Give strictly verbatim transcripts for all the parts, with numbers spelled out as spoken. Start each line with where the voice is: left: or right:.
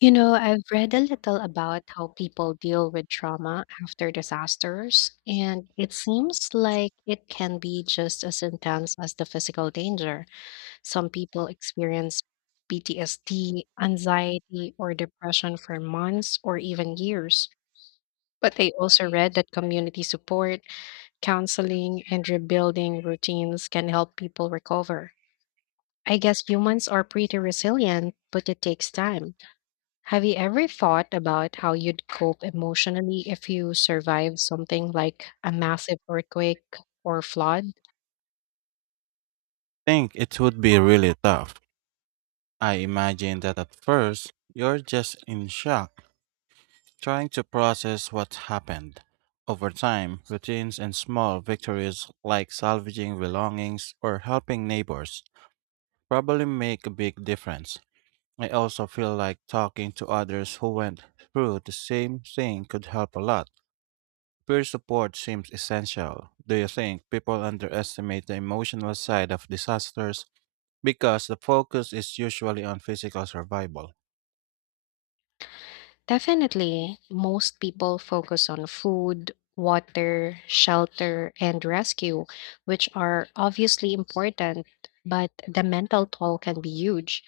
left: You know, I've read a little about how people deal with trauma after disasters, and it seems like it can be just as intense as the physical danger. Some people experience P T S D, anxiety, or depression for months or even years. But I also read that community support, counseling, and rebuilding routines can help people recover. I guess humans are pretty resilient, but it takes time. Have you ever thought about how you'd cope emotionally if you survived something like a massive earthquake or flood?
right: Think it would be really tough. I imagine that at first, you're just in shock, trying to process what happened. Over time, routines and small victories like salvaging belongings or helping neighbors probably make a big difference. I also feel like talking to others who went through the same thing could help a lot. Peer support seems essential. Do you think people underestimate the emotional side of disasters because the focus is usually on physical survival?
left: Definitely, most people focus on food, water, shelter, and rescue, which are obviously important, but the mental toll can be huge.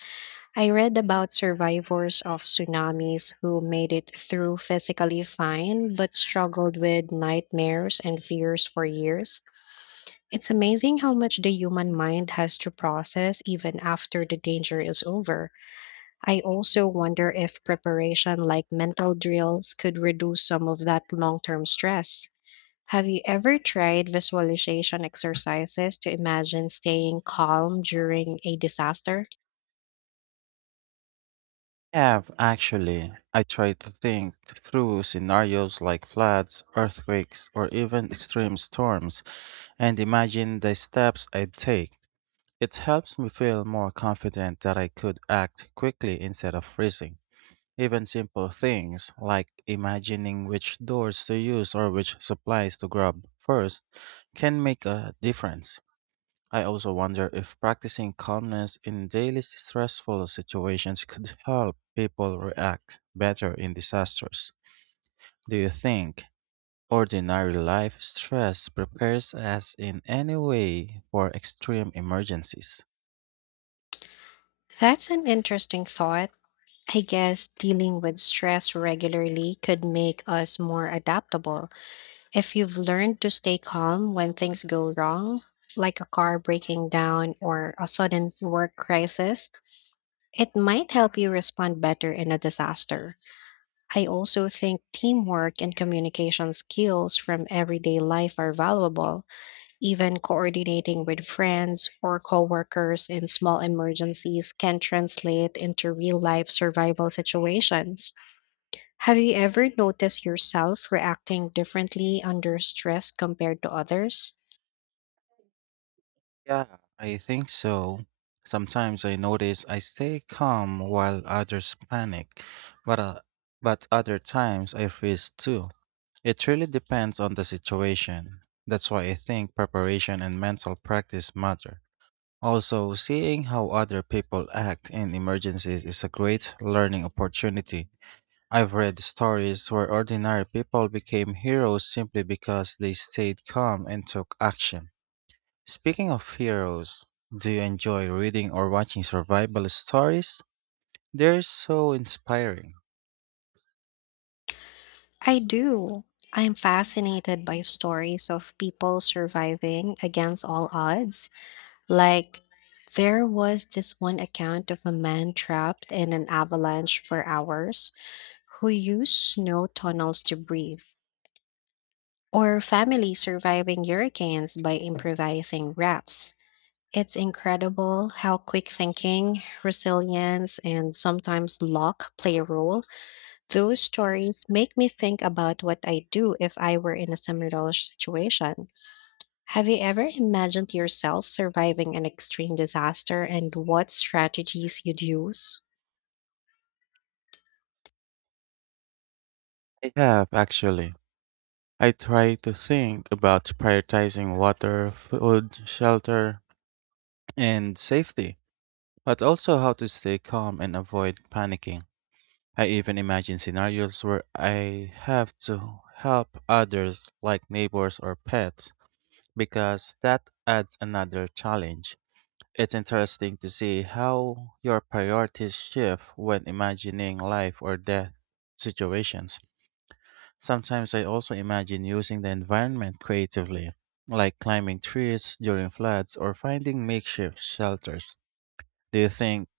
left: I read about survivors of tsunamis who made it through physically fine but struggled with nightmares and fears for years. It's amazing how much the human mind has to process even after the danger is over. I also wonder if preparation like mental drills could reduce some of that long term stress. Have you ever tried visualization exercises to imagine staying calm during a disaster?
right: Yeah, actually, I try to think through scenarios like floods, earthquakes, or even extreme storms and imagine the steps I'd take. It helps me feel more confident that I could act quickly instead of freezing. Even simple things like imagining which doors to use or which supplies to grab first can make a difference. I also wonder if practicing calmness in daily stressful situations could help people react better in disasters. Do you think ordinary life stress prepares us in any way for extreme emergencies?
left: That's an interesting thought. I guess dealing with stress regularly could make us more adaptable. If you've learned to stay calm when things go wrong, like a car breaking down or a sudden work crisis, it might help you respond better in a disaster. I also think teamwork and communication skills from everyday life are valuable. Even coordinating with friends or coworkers in small emergencies can translate into real life survival situations. Have you ever noticed yourself reacting differently under stress compared to others?
right: I think so. Sometimes I notice I stay calm while others panic, but, uh, but other times I freeze too. It really depends on the situation. That's why I think preparation and mental practice matter. Also, seeing how other people act in emergencies is a great learning opportunity. I've read stories where ordinary people became heroes simply because they stayed calm and took action. Speaking of heroes, do you enjoy reading or watching survival stories? They're so inspiring.
left: I do. I'm fascinated by stories of people surviving against all odds. Like, there was this one account of a man trapped in an avalanche for hours who used snow tunnels to breathe, or families surviving hurricanes by improvising wraps. It's incredible how quick thinking, resilience, and sometimes luck play a role. Those stories make me think about what I do if I were in a similar situation. Have you ever imagined yourself surviving an extreme disaster and what strategies you'd use?
right: I have, actually. I try to think about prioritizing water, food, shelter, and safety, but also how to stay calm and avoid panicking. I even imagine scenarios where I have to help others, like neighbors or pets, because that adds another challenge. It's interesting to see how your priorities shift when imagining life or death situations. Sometimes I also imagine using the environment creatively, like climbing trees during floods or finding makeshift shelters. Do you think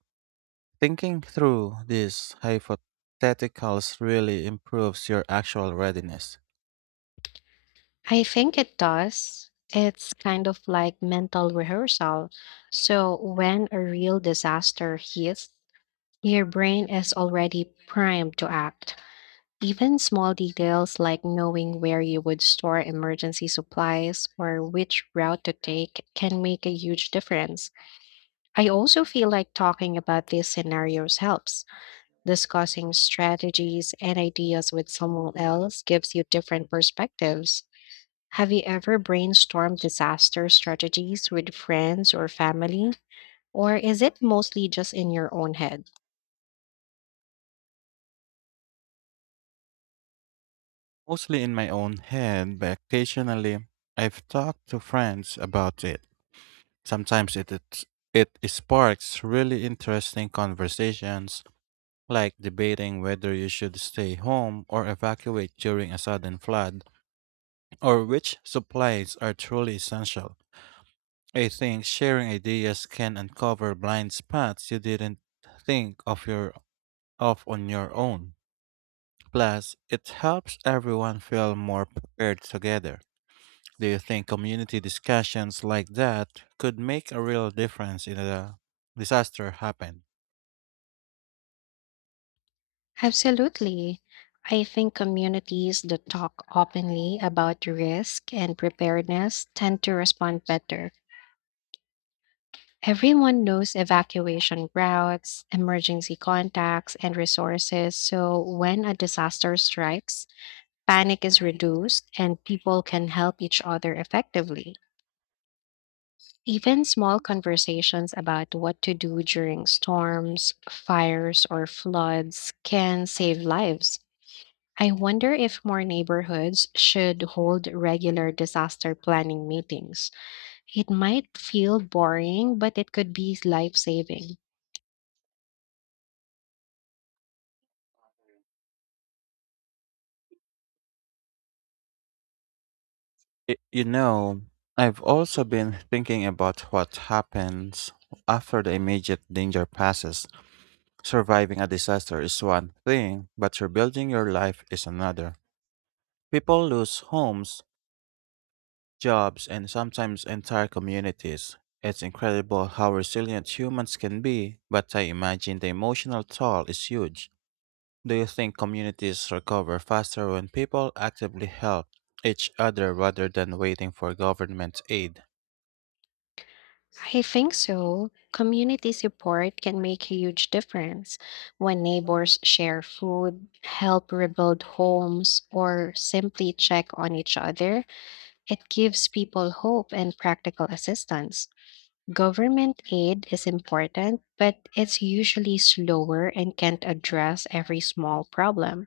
right: thinking through these hypotheticals really improves your actual readiness?
left: I think it does. It's kind of like mental rehearsal. So when a real disaster hits, your brain is already primed to act. Even small details like knowing where you would store emergency supplies or which route to take can make a huge difference. I also feel like talking about these scenarios helps. Discussing strategies and ideas with someone else gives you different perspectives. Have you ever brainstormed disaster strategies with friends or family? Or is it mostly just in your own head?
right: Mostly in my own head, but occasionally I've talked to friends about it. Sometimes it it, it sparks really interesting conversations, like debating whether you should stay home or evacuate during a sudden flood, or which supplies are truly essential. I think sharing ideas can uncover blind spots you didn't think of your of on your own. Plus, it helps everyone feel more prepared together. Do you think community discussions like that could make a real difference in a disaster happen?
left: Absolutely. I think communities that talk openly about risk and preparedness tend to respond better. Everyone knows evacuation routes, emergency contacts, and resources, so when a disaster strikes, panic is reduced and people can help each other effectively. Even small conversations about what to do during storms, fires, or floods can save lives. I wonder if more neighborhoods should hold regular disaster planning meetings. It might feel boring, but it could be life saving.
right: Y- You know, I've also been thinking about what happens after the immediate danger passes. Surviving a disaster is one thing, but rebuilding your life is another. People lose homes, jobs, and sometimes entire communities. It's incredible how resilient humans can be, but I imagine the emotional toll is huge. Do you think communities recover faster when people actively help each other rather than waiting for government aid?
left: I think so. Community support can make a huge difference when neighbors share food, help rebuild homes, or simply check on each other. It gives people hope and practical assistance. Government aid is important, but it's usually slower and can't address every small problem.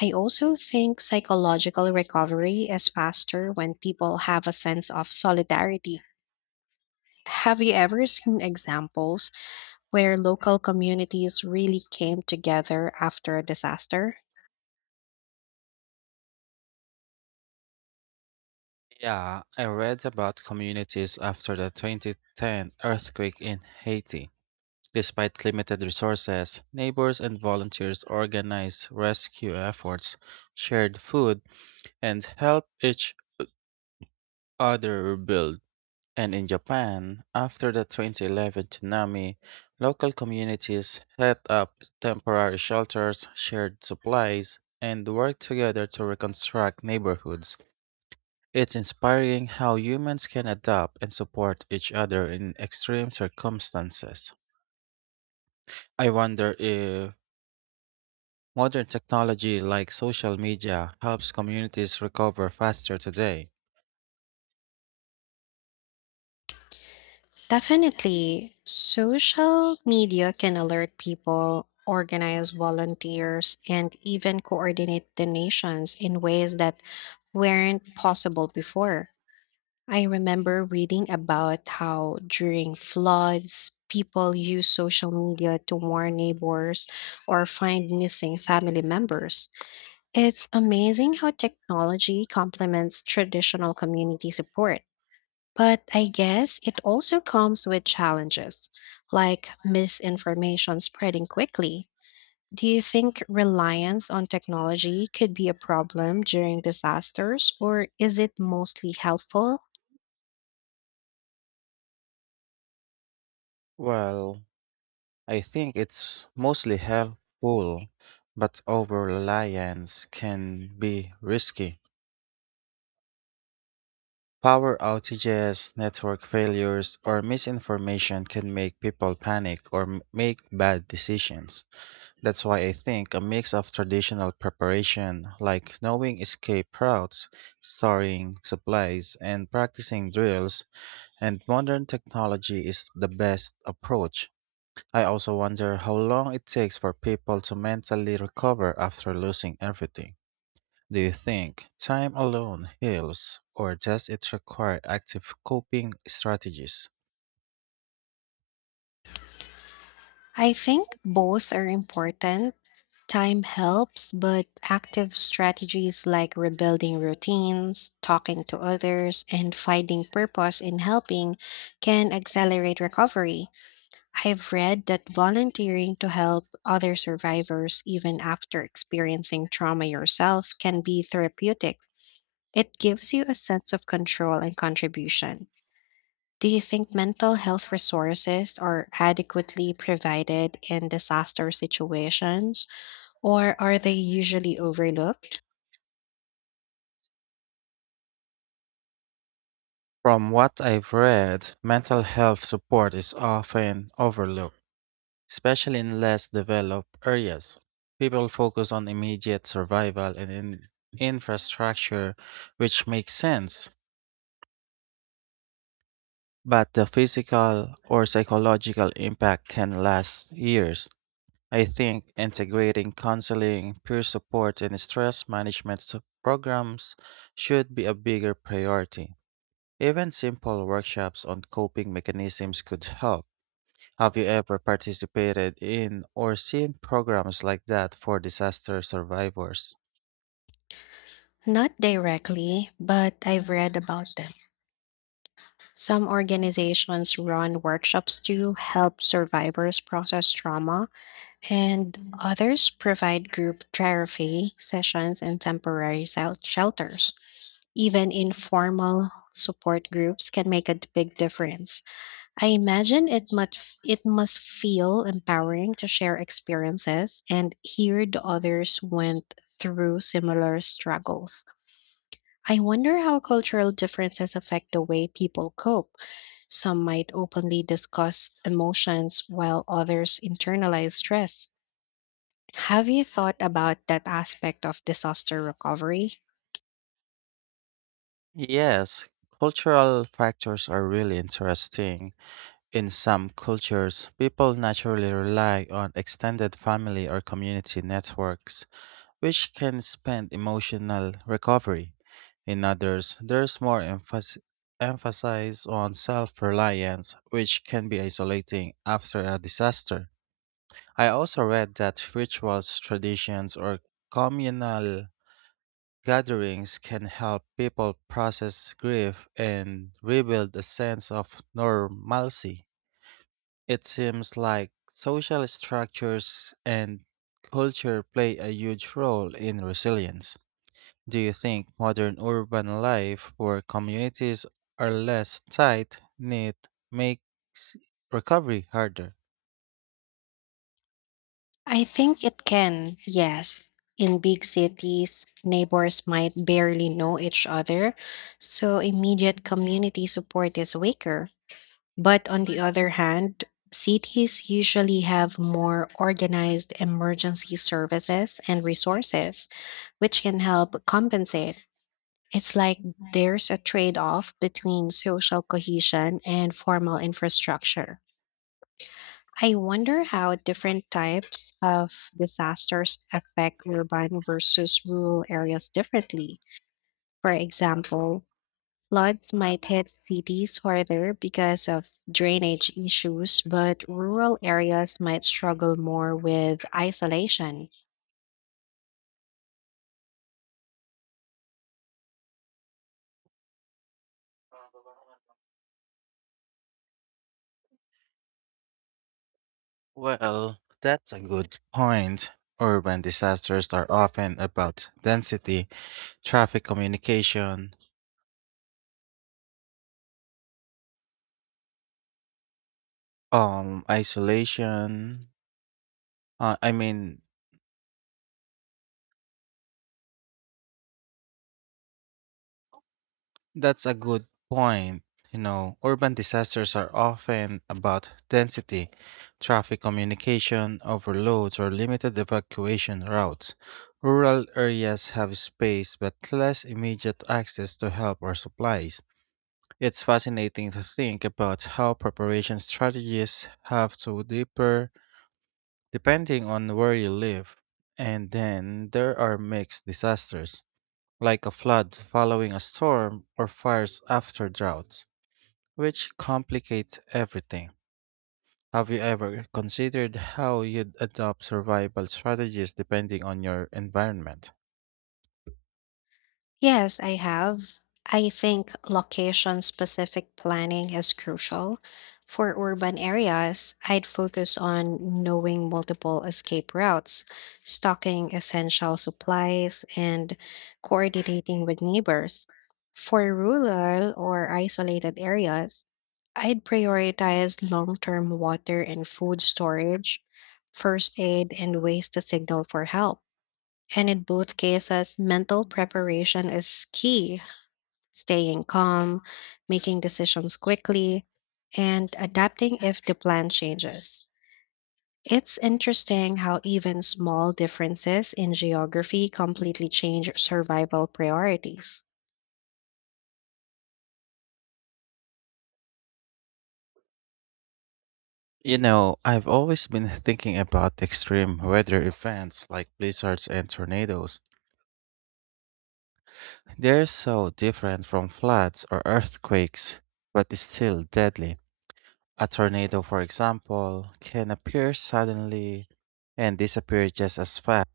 left: I also think psychological recovery is faster when people have a sense of solidarity. Have you ever seen examples where local communities really came together after a disaster?
right: Yeah, I read about communities after the twenty ten earthquake in Haiti. Despite limited resources, neighbors and volunteers organized rescue efforts, shared food, and helped each other rebuild. And in Japan, after the twenty eleven tsunami, local communities set up temporary shelters, shared supplies, and worked together to reconstruct neighborhoods. It's inspiring how humans can adapt and support each other in extreme circumstances. I wonder if modern technology like social media helps communities recover faster today.
left: Definitely, social media can alert people, organize volunteers, and even coordinate donations in ways that weren't possible before. I remember reading about how during floods, people use social media to warn neighbors or find missing family members. It's amazing how technology complements traditional community support. But I guess it also comes with challenges, like misinformation spreading quickly. Do you think reliance on technology could be a problem during disasters, or is it mostly helpful?
right: Well, I think it's mostly helpful, but over reliance can be risky. Power outages, network failures, or misinformation can make people panic or m- make bad decisions. That's why I think a mix of traditional preparation, like knowing escape routes, storing supplies, and practicing drills, and modern technology is the best approach. I also wonder how long it takes for people to mentally recover after losing everything. Do you think time alone heals, or does it require active coping strategies?
left: I think both are important. Time helps, but active strategies like rebuilding routines, talking to others, and finding purpose in helping can accelerate recovery. I've read that volunteering to help other survivors, even after experiencing trauma yourself, can be therapeutic. It gives you a sense of control and contribution. Do you think mental health resources are adequately provided in disaster situations, or are they usually overlooked?
right: From what I've read, mental health support is often overlooked, especially in less developed areas. People focus on immediate survival and in- infrastructure, which makes sense. But the physical or psychological impact can last years. I think integrating counseling, peer support, and stress management su- programs should be a bigger priority. Even simple workshops on coping mechanisms could help. Have you ever participated in or seen programs like that for disaster survivors?
left: Not directly, but I've read about them. Some organizations run workshops to help survivors process trauma and others provide group therapy sessions and temporary sel- shelters. Even informal support groups can make a d- big difference. I imagine it must it must feel empowering to share experiences and hear the others went through similar struggles. I wonder how cultural differences affect the way people cope. Some might openly discuss emotions while others internalize stress. Have you thought about that aspect of disaster recovery?
right: Yes, cultural factors are really interesting. In some cultures, people naturally rely on extended family or community networks, which can spend emotional recovery. In others, there's more emphas- emphasis on self reliance, which can be isolating after a disaster. I also read that rituals, traditions, or communal gatherings can help people process grief and rebuild a sense of normalcy. It seems like social structures and culture play a huge role in resilience. Do you think modern urban life, where communities are less tight knit, makes recovery harder?
left: I think it can, yes. In big cities, neighbors might barely know each other, so immediate community support is weaker. But on the other hand, cities usually have more organized emergency services and resources, which can help compensate. It's like there's a trade off between social cohesion and formal infrastructure. I wonder how different types of disasters affect urban versus rural areas differently. For example, floods might hit cities harder because of drainage issues, but rural areas might struggle more with isolation.
right: Well, that's a good point. Urban disasters are often about density, traffic communication, um, isolation. Uh, I mean, That's a good point. You know, urban disasters are often about density, traffic communication, overloads, or limited evacuation routes. Rural areas have space but less immediate access to help or supplies. It's fascinating to think about how preparation strategies have to differ depending on where you live. And then there are mixed disasters like a flood following a storm or fires after droughts, which complicate everything. Have you ever considered how you'd adopt survival strategies depending on your environment?
left: Yes, I have. I think location-specific planning is crucial. For urban areas, I'd focus on knowing multiple escape routes, stocking essential supplies, and coordinating with neighbors. For rural or isolated areas, I'd prioritize long-term water and food storage, first aid, and ways to signal for help. And in both cases, mental preparation is key. Staying calm, making decisions quickly, and adapting if the plan changes. It's interesting how even small differences in geography completely change survival priorities.
right: You know, I've always been thinking about extreme weather events like blizzards and tornadoes. They're so different from floods or earthquakes, but it's still deadly. A tornado, for example, can appear suddenly and disappear just as fast,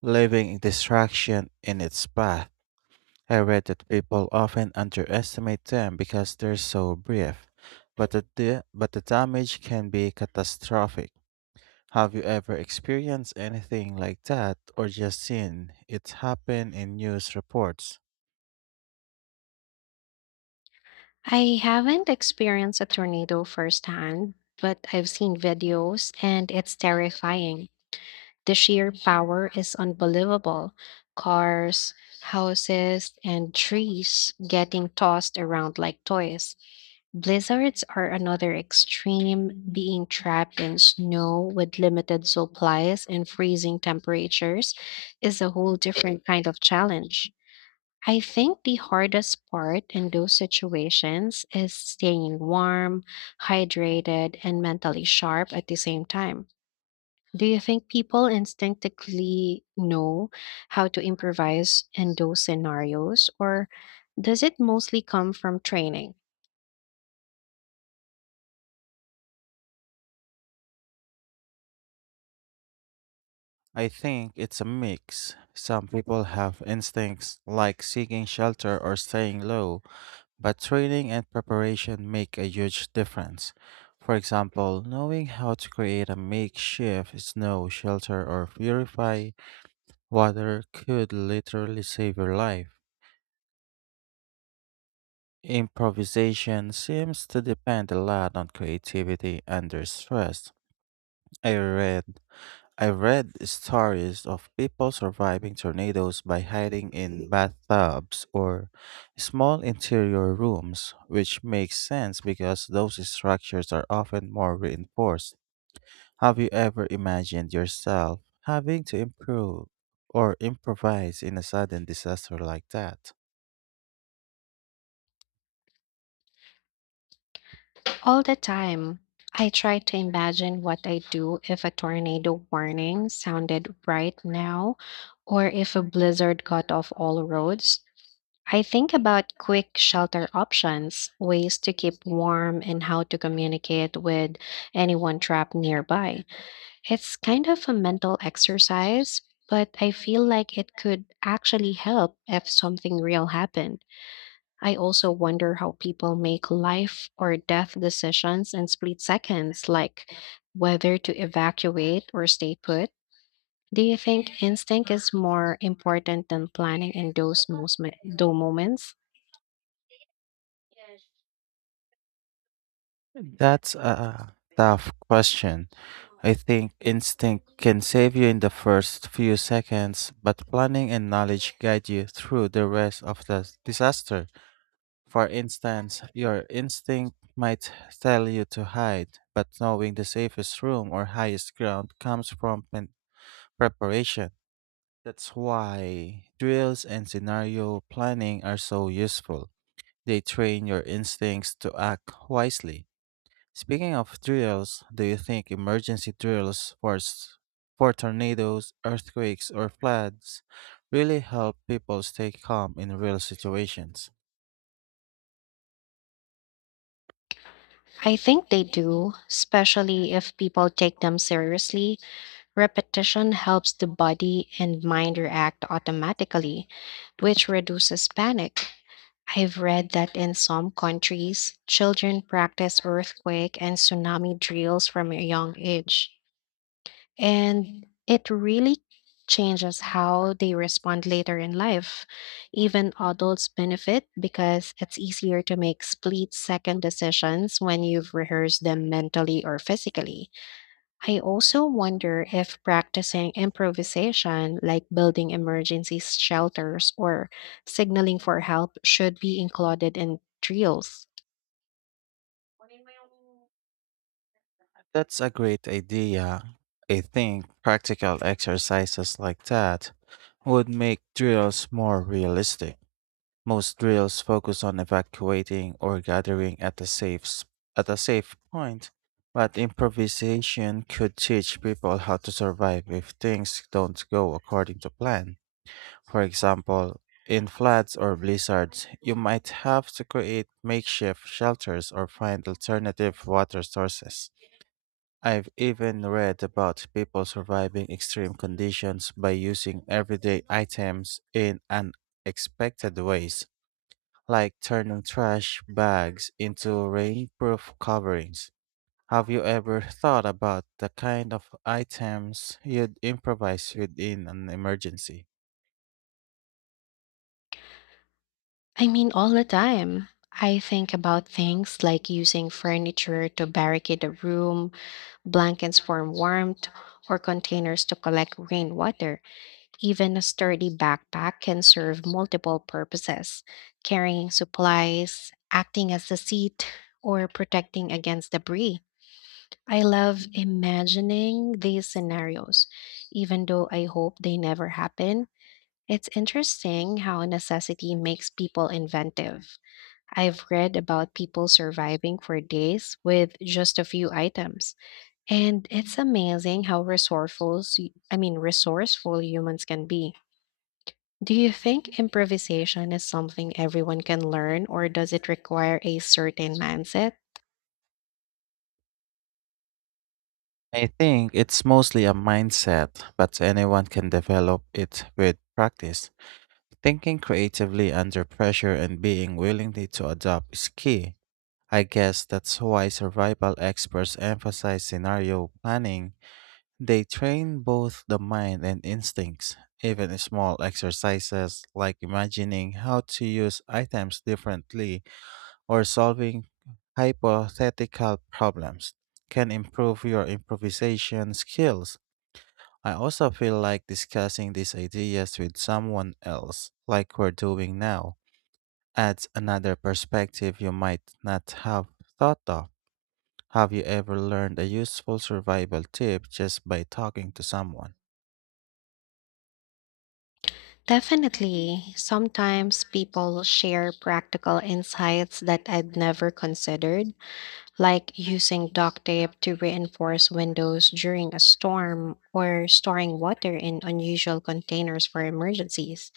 right: leaving distraction in its path. I read that people often underestimate them because they're so brief, but the, da- but the damage can be catastrophic. Have you ever experienced anything like that or just seen it happen in news reports?
left: I haven't experienced a tornado firsthand, but I've seen videos and it's terrifying. The sheer power is unbelievable. Cars, houses, and trees getting tossed around like toys. Blizzards are another extreme, being trapped in snow with limited supplies and freezing temperatures is a whole different kind of challenge. I think the hardest part in those situations is staying warm, hydrated, and mentally sharp at the same time. Do you think people instinctively know how to improvise in those scenarios, or does it mostly come from training?
right: I think it's a mix. Some people have instincts like seeking shelter or staying low, but training and preparation make a huge difference. For example, knowing how to create a makeshift snow shelter or purify water could literally save your life. Improvisation seems to depend a lot on creativity under stress. I read I read stories of people surviving tornadoes by hiding in bathtubs or small interior rooms, which makes sense because those structures are often more reinforced. Have you ever imagined yourself having to improve or improvise in a sudden disaster like that?
left: All the time, I try to imagine what I'd do if a tornado warning sounded right now, or if a blizzard cut off all roads. I think about quick shelter options, ways to keep warm, and how to communicate with anyone trapped nearby. It's kind of a mental exercise, but I feel like it could actually help if something real happened. I also wonder how people make life or death decisions in split seconds, like whether to evacuate or stay put. Do you think instinct is more important than planning in those most mo- those moments?
right: That's a tough question. I think instinct can save you in the first few seconds, but planning and knowledge guide you through the rest of the disaster. For instance, your instinct might tell you to hide, but knowing the safest room or highest ground comes from pen- preparation. That's why drills and scenario planning are so useful. They train your instincts to act wisely. Speaking of drills, do you think emergency drills for, s- for tornadoes, earthquakes, or floods really help people stay calm in real situations?
left: I think they do, especially if people take them seriously. Repetition helps the body and mind react automatically, which reduces panic. I've read that in some countries, children practice earthquake and tsunami drills from a young age, and it really changes how they respond later in life. Even adults benefit because it's easier to make split second decisions when you've rehearsed them mentally or physically. I also wonder if practicing improvisation, like building emergency shelters or signaling for help, should be included in drills.
right: That's a great idea. I think practical exercises like that would make drills more realistic. Most drills focus on evacuating or gathering at a safe s- at a safe point, but improvisation could teach people how to survive if things don't go according to plan. For example, in floods or blizzards, you might have to create makeshift shelters or find alternative water sources. I've even read about people surviving extreme conditions by using everyday items in unexpected ways, like turning trash bags into rainproof coverings. Have you ever thought about the kind of items you'd improvise within an emergency?
left: I mean, all the time. I think about things like using furniture to barricade a room, blankets for warmth, or containers to collect rainwater. Even a sturdy backpack can serve multiple purposes carrying supplies, acting as a seat, or protecting against debris. I love imagining these scenarios, even though I hope they never happen. It's interesting how necessity makes people inventive. I've read about people surviving for days with just a few items, and it's amazing how resourceful, s- I mean resourceful humans can be. Do you think improvisation is something everyone can learn, or does it require a certain mindset?
right: I think it's mostly a mindset, but anyone can develop it with practice. Thinking creatively under pressure and being willing to adapt is key. I guess that's why survival experts emphasize scenario planning. They train both the mind and instincts. Even small exercises like imagining how to use items differently or solving hypothetical problems can improve your improvisation skills. I also feel like discussing these ideas with someone else, like we're doing now, adds another perspective you might not have thought of. Have you ever learned a useful survival tip just by talking to someone?
left: Definitely. Sometimes people share practical insights that I'd never considered, like using duct tape to reinforce windows during a storm or storing water in unusual containers for emergencies.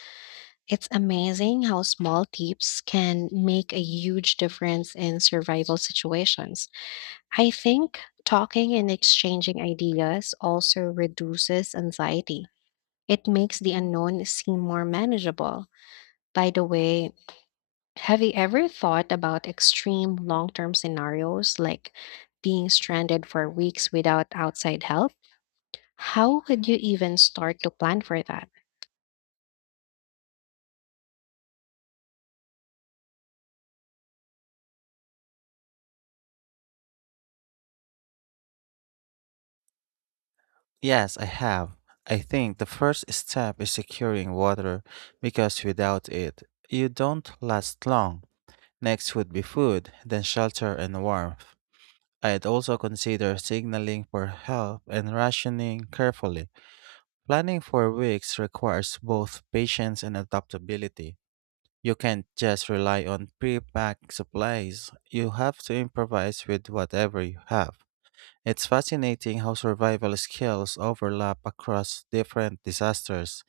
left: It's amazing how small tips can make a huge difference in survival situations. I think talking and exchanging ideas also reduces anxiety. It makes the unknown seem more manageable. By the way, have you ever thought about extreme long term scenarios like being stranded for weeks without outside help? How would you even start to plan for that?
right: Yes, I have. I think the first step is securing water because without it, you don't last long. Next would be food, then shelter and warmth. I'd also consider signaling for help and rationing carefully. Planning for weeks requires both patience and adaptability. You can't just rely on pre-packed supplies. You have to improvise with whatever you have. It's fascinating how survival skills overlap across different disasters,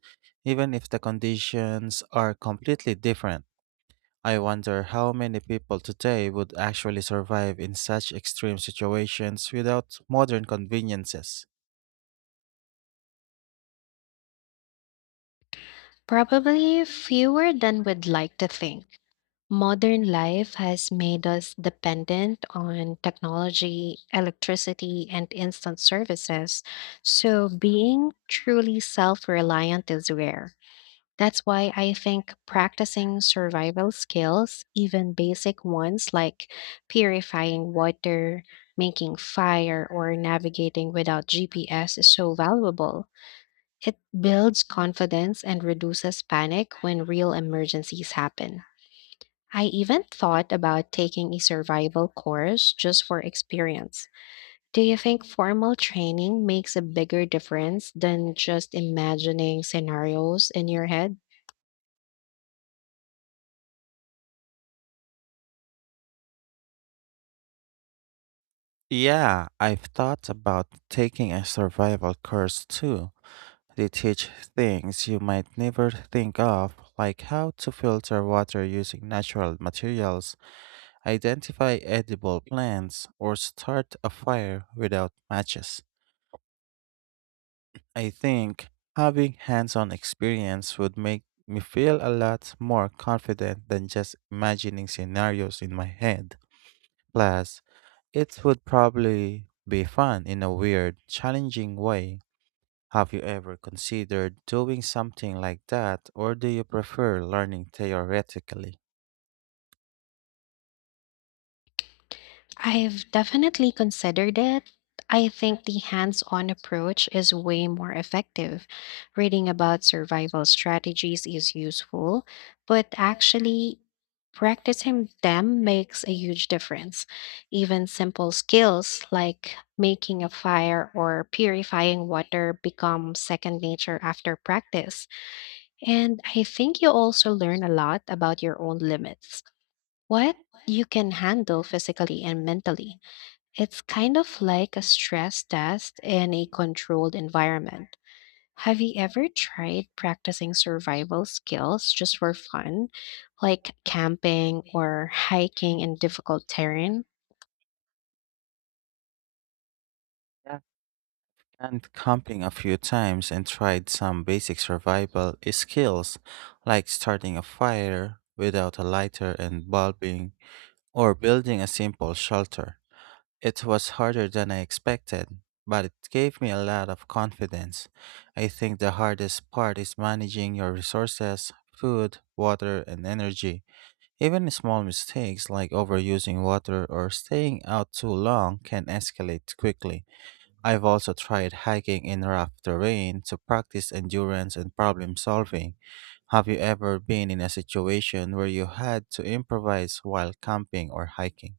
right: even if the conditions are completely different. I wonder how many people today would actually survive in such extreme situations without modern conveniences.
left: Probably fewer than would like to think. Modern life has made us dependent on technology, electricity, and instant services, so being truly self reliant is rare. That's why I think practicing survival skills, even basic ones like purifying water, making fire, or navigating without G P S, is so valuable. It builds confidence and reduces panic when real emergencies happen. I even thought about taking a survival course just for experience. Do you think formal training makes a bigger difference than just imagining scenarios in your head?
right: Yeah, I've thought about taking a survival course too. They teach things you might never think of, like how to filter water using natural materials, identify edible plants, or start a fire without matches. I think having hands on experience would make me feel a lot more confident than just imagining scenarios in my head. Plus, it would probably be fun in a weird, challenging way. Have you ever considered doing something like that, or do you prefer learning theoretically?
left: I've definitely considered it. I think the hands on approach is way more effective. Reading about survival strategies is useful, but actually practicing them makes a huge difference. Even simple skills like making a fire or purifying water become second nature after practice. And I think you also learn a lot about your own limits, what you can handle physically and mentally. It's kind of like a stress test in a controlled environment. Have you ever tried practicing survival skills just for fun, like camping or hiking in difficult terrain?
right: And camping a few times and tried some basic survival skills like starting a fire without a lighter and bulbing or building a simple shelter. It was harder than I expected, but it gave me a lot of confidence. I think the hardest part is managing your resources, food, water, and energy. Even small mistakes like overusing water or staying out too long can escalate quickly. I've also tried hiking in rough terrain to practice endurance and problem solving. Have you ever been in a situation where you had to improvise while camping or hiking?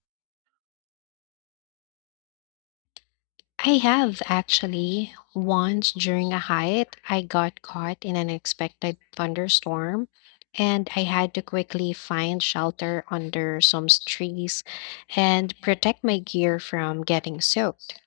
left: I have actually. Once during a hike, I got caught in an unexpected thunderstorm and I had to quickly find shelter under some trees and protect my gear from getting soaked.